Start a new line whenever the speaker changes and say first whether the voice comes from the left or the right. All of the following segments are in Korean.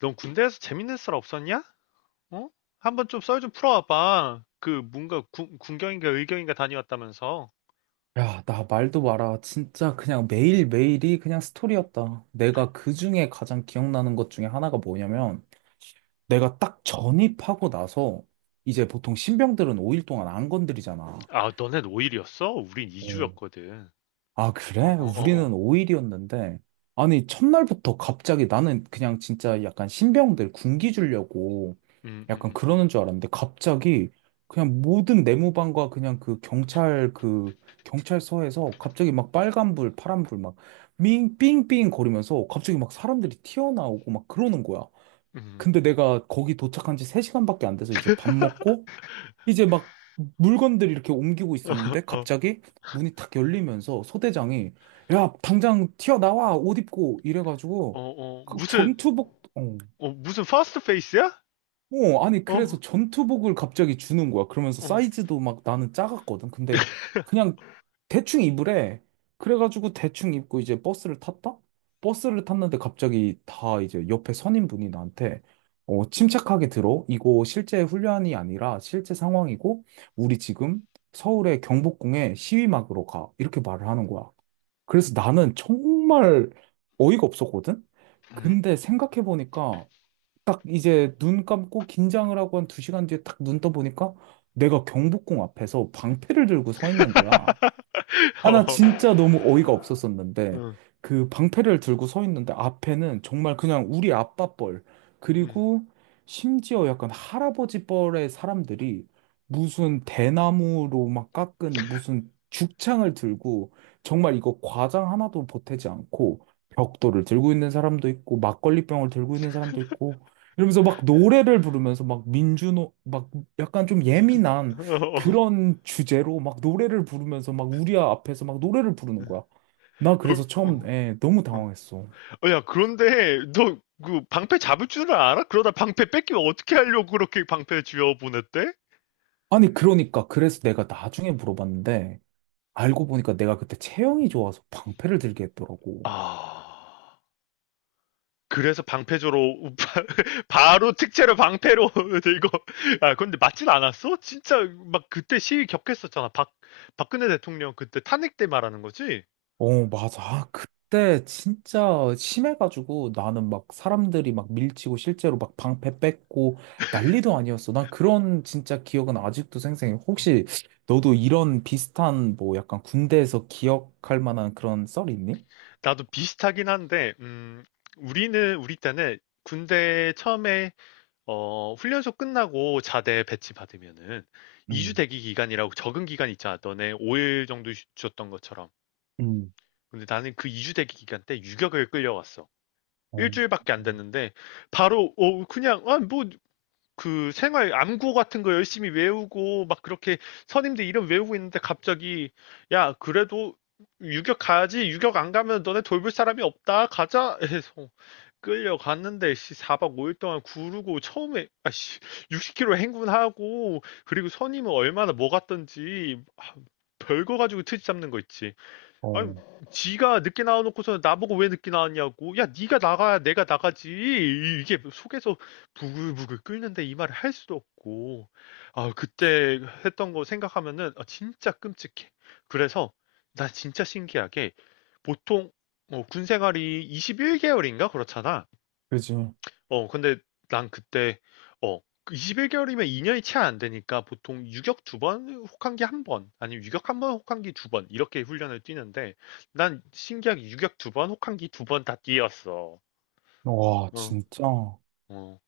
left: 넌 군대에서 재밌는 썰 없었냐? 어? 한번 좀 썰 좀 풀어와봐. 그 뭔가 군경인가 의경인가 다녀왔다면서.
right: 야, 나 말도 마라. 진짜 그냥 매일매일이 그냥 스토리였다. 내가 그 중에 가장 기억나는 것 중에 하나가 뭐냐면, 내가 딱 전입하고 나서, 이제 보통 신병들은 5일 동안 안 건드리잖아.
left: 아, 너네 5일이었어? 우린
right: 어.
left: 2주였거든.
right: 아,
left: 어,
right: 그래?
left: 어, 어, 어.
right: 우리는 5일이었는데. 아니, 첫날부터 갑자기 나는 그냥 진짜 약간 신병들 군기 주려고
left: 음, 음,
right: 약간
left: 음, 음.
right: 그러는 줄 알았는데 갑자기 그냥 모든 내무반과 그냥 그 경찰 그 경찰서에서 갑자기 막 빨간불, 파란불 막 삥삥삥 거리면서 갑자기 막 사람들이 튀어나오고 막 그러는 거야.
left: 음.
right: 근데 내가 거기 도착한 지 3시간밖에 안 돼서 이제 밥 먹고 이제 막 물건들 이렇게 옮기고 있었는데
left: 어,
right: 갑자기 문이 탁 열리면서 소대장이 야, 당장 튀어나와! 옷 입고!
left: 어,
right: 이래가지고
left: 어.
right: 그 전투복,
left: 무슨 퍼스트 페이스야?
right: 아니,
left: 어,
right: 그래서 전투복을 갑자기 주는 거야. 그러면서
left: 어,
right: 사이즈도 막 나는 작았거든. 근데 그냥 대충 입으래. 그래가지고 대충 입고 이제 버스를 탔다? 버스를 탔는데 갑자기 다 이제 옆에 선임분이 나한테 침착하게 들어. 이거 실제 훈련이 아니라 실제 상황이고, 우리 지금 서울의 경복궁에 시위 막으로 가. 이렇게 말을 하는 거야. 그래서 나는 정말 어이가 없었거든?
left: 음?
right: 근데 생각해보니까 딱 이제 눈 감고 긴장을 하고 한 두 시간 뒤에 딱 눈 떠보니까 내가 경복궁 앞에서 방패를 들고 서 있는 거야. 아, 나
left: 어,
right: 진짜 너무 어이가 없었었는데,
left: 음,
right: 그 방패를 들고 서 있는데, 앞에는 정말 그냥 우리 아빠 뻘,
left: 음.
right: 그리고 심지어 약간 할아버지 뻘의 사람들이 무슨 대나무로 막 깎은 무슨 죽창을 들고, 정말 이거 과장 하나도 보태지 않고, 벽돌을 들고 있는 사람도 있고, 막걸리병을 들고 있는 사람도 있고, 이러면서 막 노래를 부르면서 막 민주노, 막 약간 좀 예민한
left: 어, 어,
right: 그런 주제로 막 노래를 부르면서 막 우리 앞에서 막 노래를 부르는
left: 음,
right: 거야. 나 그래서
left: 어,
right: 처음에 너무
left: 어,
right: 당황했어.
left: 어, 야, 그런데 너 그 방패 잡을 줄 알아? 그러다 방패 뺏기면 어떻게 하려고 그렇게 방패 쥐어 보냈대?
right: 아니, 그러니까 그래서 내가 나중에 물어봤는데 알고 보니까 내가 그때 체형이 좋아서 방패를 들게 했더라고.
left: 아, 그래서 방패조로 바로 특채로 방패로 이거. 아 근데 맞진 않았어? 진짜 막 그때 시위 격했었잖아. 박 박근혜 대통령 그때 탄핵 때 말하는 거지?
right: 어, 맞아. 아, 그때 진짜 심해가지고 나는 막 사람들이 막 밀치고 실제로 막 방패 뺏고 난리도 아니었어. 난 그런 진짜 기억은 아직도 생생해.
left: 어.
right: 혹시 너도 이런 비슷한 뭐 약간 군대에서 기억할 만한 그런 썰이 있니?
left: 나도 비슷하긴 한데 우리 때는 군대 처음에 훈련소 끝나고 자대 배치 받으면은 2주
right: 음,
left: 대기 기간이라고 적응 기간 있잖아. 너네 5일 정도 주 줬던 것처럼.
right: 음,
left: 근데 나는 그 2주 대기 기간 때 유격을 끌려갔어.
right: 어,
left: 일주일밖에 안 됐는데 바로 그냥 뭐 그 생활 암구 같은 거 열심히 외우고 막 그렇게 선임들 이름 외우고 있는데 갑자기, 야 그래도 유격 가야지 유격 안 가면 너네 돌볼 사람이 없다 가자 해서 끌려갔는데, 씨 4박 5일 동안 구르고 처음에 아씨 60 km 행군하고. 그리고 선임은 얼마나 뭐 갔던지, 별거 가지고 트집 잡는 거 있지. 아니,
right: 어,
left: 지가 늦게 나와놓고서 나보고 왜 늦게 나왔냐고. 야, 네가 나가야 내가 나가지. 이게 속에서 부글부글 끓는데 이 말을 할 수도 없고. 아, 그때 했던 거 생각하면은 아, 진짜 끔찍해. 그래서 나 진짜 신기하게 보통 뭐군 생활이 21개월인가 그렇잖아.
right: 그지.
left: 근데 난 그때, 어, 21개월이면 2년이 채 안 되니까 보통 유격 두 번, 혹한기 한 번, 아니면 유격 한 번, 혹한기 두 번, 이렇게 훈련을 뛰는데, 난 신기하게 유격 두 번, 혹한기 두 번 다 뛰었어.
right: 와,
left: 어,
right: 진짜.
left: 어,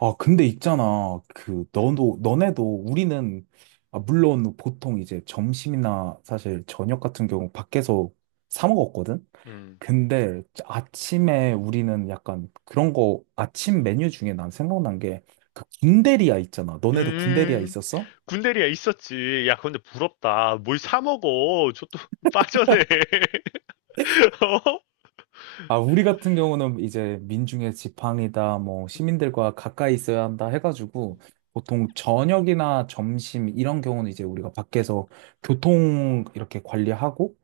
right: 아, 근데 있잖아. 그, 너도, 너네도 우리는, 아, 물론 보통 이제 점심이나 사실 저녁 같은 경우 밖에서 사 먹었거든?
left: 음.
right: 근데 아침에 우리는 약간 그런 거, 아침 메뉴 중에 난 생각난 게, 그 군대리아 있잖아. 너네도 군대리아
left: 음,
right: 있었어?
left: 군대리야 있었지. 야, 근데 부럽다. 뭘 사 먹어. 저 또 빠졌네. 어?
right: 아, 우리 같은 경우는 이제 민중의 지팡이다, 뭐, 시민들과 가까이 있어야 한다 해가지고, 보통 저녁이나 점심, 이런 경우는 이제 우리가 밖에서 교통 이렇게 관리하고,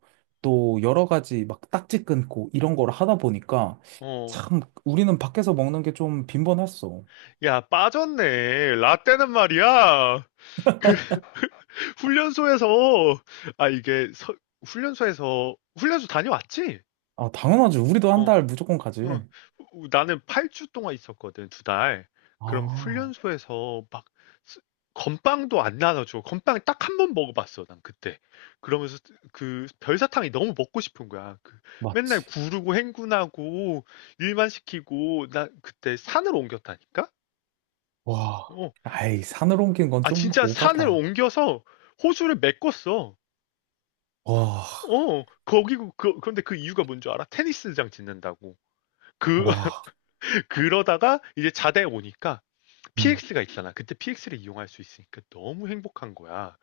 right: 또 여러 가지 막 딱지 끊고 이런 걸 하다 보니까,
left: 어.
right: 참, 우리는 밖에서 먹는 게 좀 빈번했어.
left: 야, 빠졌네. 라떼는 말이야. 훈련소에서 아 이게 서- 훈련소에서 훈련소 다녀왔지?
right: 아, 당연하지. 우리도 한
left: 어,
right: 달 무조건 가지.
left: 응. 나는 8주 동안 있었거든, 두 달. 그럼
right: 아,
left: 훈련소에서 막 쓰- 건빵도 안 나눠줘. 건빵 딱 한 번 먹어봤어, 난 그때. 그러면서 그 별사탕이 너무 먹고 싶은 거야. 그 맨날
right: 맞지.
left: 구르고 행군하고 일만 시키고 나 그때 산을 옮겼다니까?
right: 와,
left: 어,
right: 아이, 산으로 옮긴 건
left: 아
right: 좀
left: 진짜 산을
right: 오바다.
left: 옮겨서 호수를 메꿨어.
right: 와,
left: 어, 거기고, 그런데 그 이유가 뭔 줄 알아? 테니스장 짓는다고. 그,
right: 와,
left: 그러다가 이제 자대 오니까
right: 음,
left: PX가 있잖아. 그때 PX를 이용할 수 있으니까 너무 행복한 거야.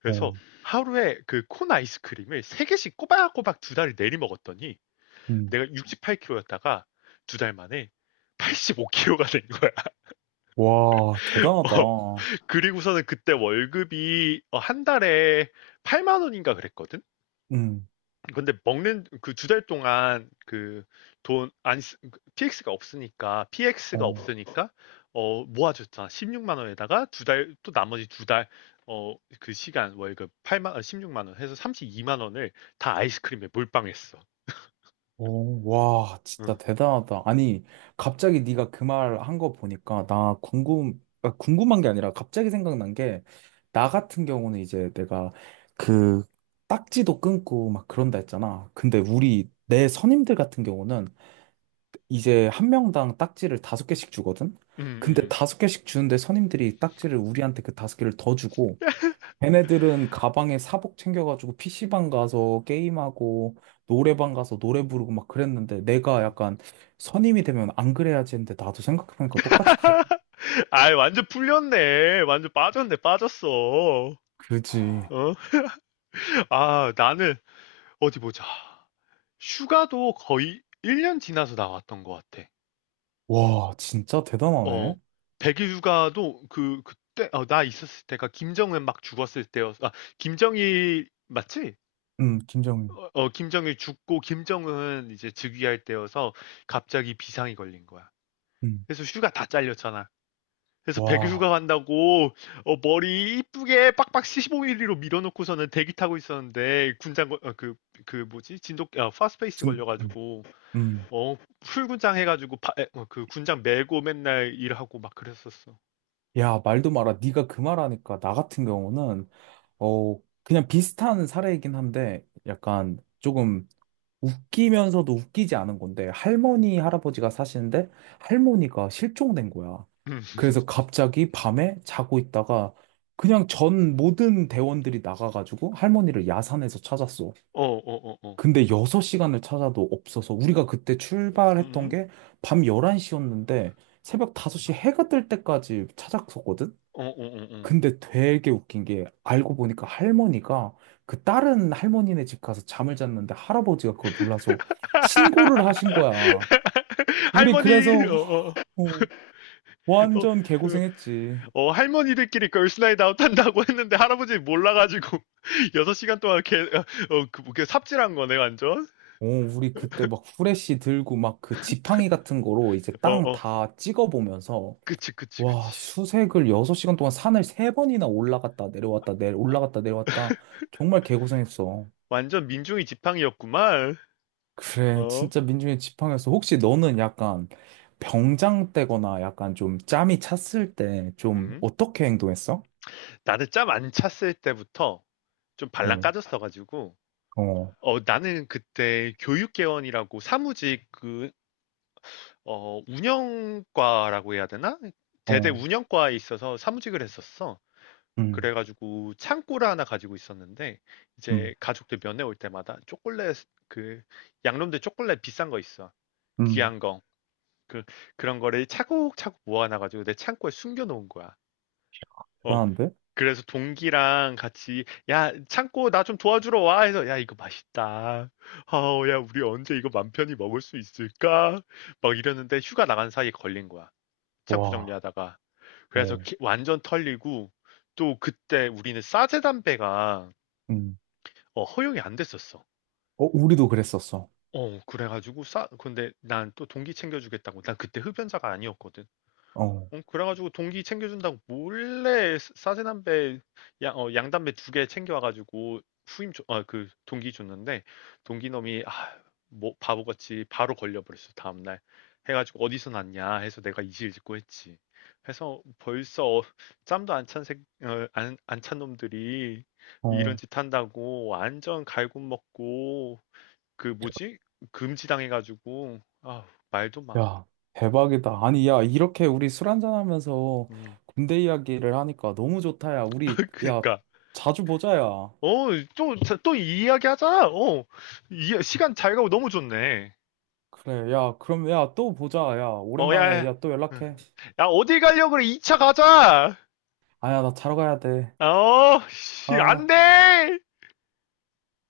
left: 그래서
right: 어,
left: 하루에 그 콘 아이스크림을 세개씩 꼬박꼬박 두 달을 내리 먹었더니
right: 음.
left: 내가 68kg였다가 두 달 만에 85kg가 된 거야.
right: 와,
left: 어,
right: 대단하다.
left: 그리고서는 그때 월급이 한 달에 8만 원인가 그랬거든?
right: 응.
left: 근데 먹는 그 두 달 동안 그 돈안 PX가
right: 어.
left: 없으니까 모아줬잖아. 16만 원에다가 두 달 또 나머지 두 달 그 시간 월급 16만 원 해서 32만 원을 다 아이스크림에 몰빵했어.
right: 오, 와, 진짜
left: 응.
right: 대단하다. 아니, 갑자기 네가 그 말 한 거 보니까 나 궁금 아, 궁금한 게 아니라 갑자기 생각난 게 나 같은 경우는 이제 내가 그 딱지도 끊고 막 그런다 했잖아. 근데 우리 내 선임들 같은 경우는 이제 한 명당 딱지를 다섯 개씩 주거든.
left: 응,
right: 근데
left: 응,
right: 다섯 개씩 주는데 선임들이 딱지를 우리한테 그 다섯 개를 더 주고 걔네들은 가방에 사복 챙겨가지고 PC방 가서 게임하고 노래방 가서 노래 부르고 막 그랬는데 내가
left: 응.
right: 약간 선임이 되면 안 그래야지 했는데 나도 생각해보니까 똑같이 그랬
left: 아, 완전 풀렸네. 완전 빠졌네. 빠졌어.
right: 그지.
left: 어? 아, 나는 어디 보자. 휴가도 거의 1년 지나서 나왔던 것 같아.
right: 와, 진짜
left: 어,
right: 대단하네.
left: 백일 휴가도 그, 그때, 나 있었을 때가 김정은 막 죽었을 때였어. 아, 김정일, 맞지?
right: 김정은.
left: 어, 어, 김정일 죽고 김정은 이제 즉위할 때여서 갑자기 비상이 걸린 거야.
right: 음,
left: 그래서 휴가 다 잘렸잖아. 그래서 백일
right: 와,
left: 휴가 간다고 머리 이쁘게 빡빡 15 mm로 밀어놓고서는 대기 타고 있었는데 군장 걸- 어, 그, 그 뭐지? 파스페이스
right: 진, 음,
left: 걸려가지고
right: 음.
left: 풀군장 해가지고 그 군장 메고 맨날 일하고 막 그랬었어.
right: 야, 말도 마라. 네가 그 말하니까 나 같은 경우는 어 그냥 비슷한 사례이긴 한데 약간 조금 웃기면서도 웃기지 않은 건데, 할머니, 할아버지가 사시는데, 할머니가 실종된 거야.
left: 음.
right: 그래서 갑자기 밤에 자고 있다가, 그냥 전 모든 대원들이 나가가지고 할머니를 야산에서 찾았어.
left: 어, 어, 어, 어.
right: 근데 6시간을 찾아도 없어서, 우리가 그때 출발했던
left: 음?
right: 게 밤 11시였는데, 새벽 5시 해가 뜰 때까지 찾았었거든?
left: 어, 어, 어, 어.
right: 근데 되게 웃긴 게 알고 보니까 할머니가 그 다른 할머니네 집 가서 잠을 잤는데 할아버지가 그걸 몰라서 신고를 하신 거야. 우리
left: 할머니, 어,
right: 그래서
left: 어, 어,
right: 어, 완전 개고생했지.
left: 어, 할머니들끼리 걸스나잇 아웃 한다고 했는데 할아버지 몰라가지고 6시간 동안 어, 그, 뭐, 그 삽질한 거네, 완전.
right: 어, 우리 그때 막 후레쉬 들고 막 그 지팡이 같은 거로 이제
left: 어,
right: 땅
left: 어.
right: 다 찍어보면서
left: 그치, 그치,
right: 와,
left: 그치.
right: 수색을 6시간 동안 산을 세번이나 올라갔다 내려왔다 내
left: 아,
right: 올라갔다 내려왔다 정말 개고생했어.
left: 완전 민중이 지팡이였구만.
right: 그래,
left: 어,
right: 진짜 민중의 지팡이였어. 혹시 너는 약간 병장 때거나 약간 좀 짬이 찼을 때 좀
left: 음.
right: 어떻게 행동했어?
left: 나는 짬 안 찼을 때부터 좀 발랑
right: 어,
left: 까졌어가지고.
right: 어,
left: 나는 그때 교육개원이라고 사무직 그 운영과라고 해야 되나? 대대
right: 어,
left: 운영과에 있어서 사무직을 했었어.
right: 음,
left: 그래가지고 창고를 하나 가지고 있었는데
right: 음,
left: 이제 가족들 면회 올 때마다 초콜릿, 그 양놈들 초콜릿 비싼 거 있어.
right: 음.
left: 귀한 거. 그 그런 거를 차곡차곡 모아놔가지고 내 창고에 숨겨놓은 거야. 어,
right: 대단한데?
left: 그래서 동기랑 같이, 야, 창고 나 좀 도와주러 와 해서, 야, 이거 맛있다. 아우, 야, 우리 언제 이거 맘 편히 먹을 수 있을까? 막 이러는데 휴가 나간 사이에 걸린 거야. 창고
right: 와,
left: 정리하다가. 그래서
right: 어,
left: 완전 털리고. 또 그때 우리는 싸제 담배가
right: 음.
left: 허용이 안 됐었어.
right: 어, 우리도 그랬었어.
left: 그래가지고 싸 근데 난 또 동기 챙겨주겠다고, 난 그때 흡연자가 아니었거든.
right: 어,
left: 그래가지고 동기 챙겨준다고 몰래 사 싸세남배 양, 어, 양담배 두 개 챙겨와가지고 그 동기 줬는데, 동기 놈이 뭐 바보같이 바로 걸려버렸어 다음날. 해가지고 어디서 났냐 해서 내가 이실직고 했지. 해서 벌써 짬도 안 찬 색, 어, 안, 안 찬 놈들이 이런
right: 어,
left: 짓 한다고 완전 갈굼 먹고, 그 뭐지, 금지당해가지고 말도 마.
right: 야, 대박이다. 아니, 야, 이렇게 우리 술 한잔하면서
left: 음.
right: 군대 이야기를 하니까 너무 좋다, 야. 우리, 야,
left: 그니까
right: 자주 보자, 야.
left: 어, 또 이야기하자. 어, 이, 시간 잘 가고 너무 좋네.
right: 그래, 야, 그럼, 야, 또 보자, 야.
left: 어, 야,
right: 오랜만에,
left: 야,
right: 야, 또
left: 응.
right: 연락해.
left: 야, 어디 가려고 그래? 2차 가자.
right: 아야, 나 자러 가야 돼.
left: 어, 씨, 안
right: 아,
left: 돼!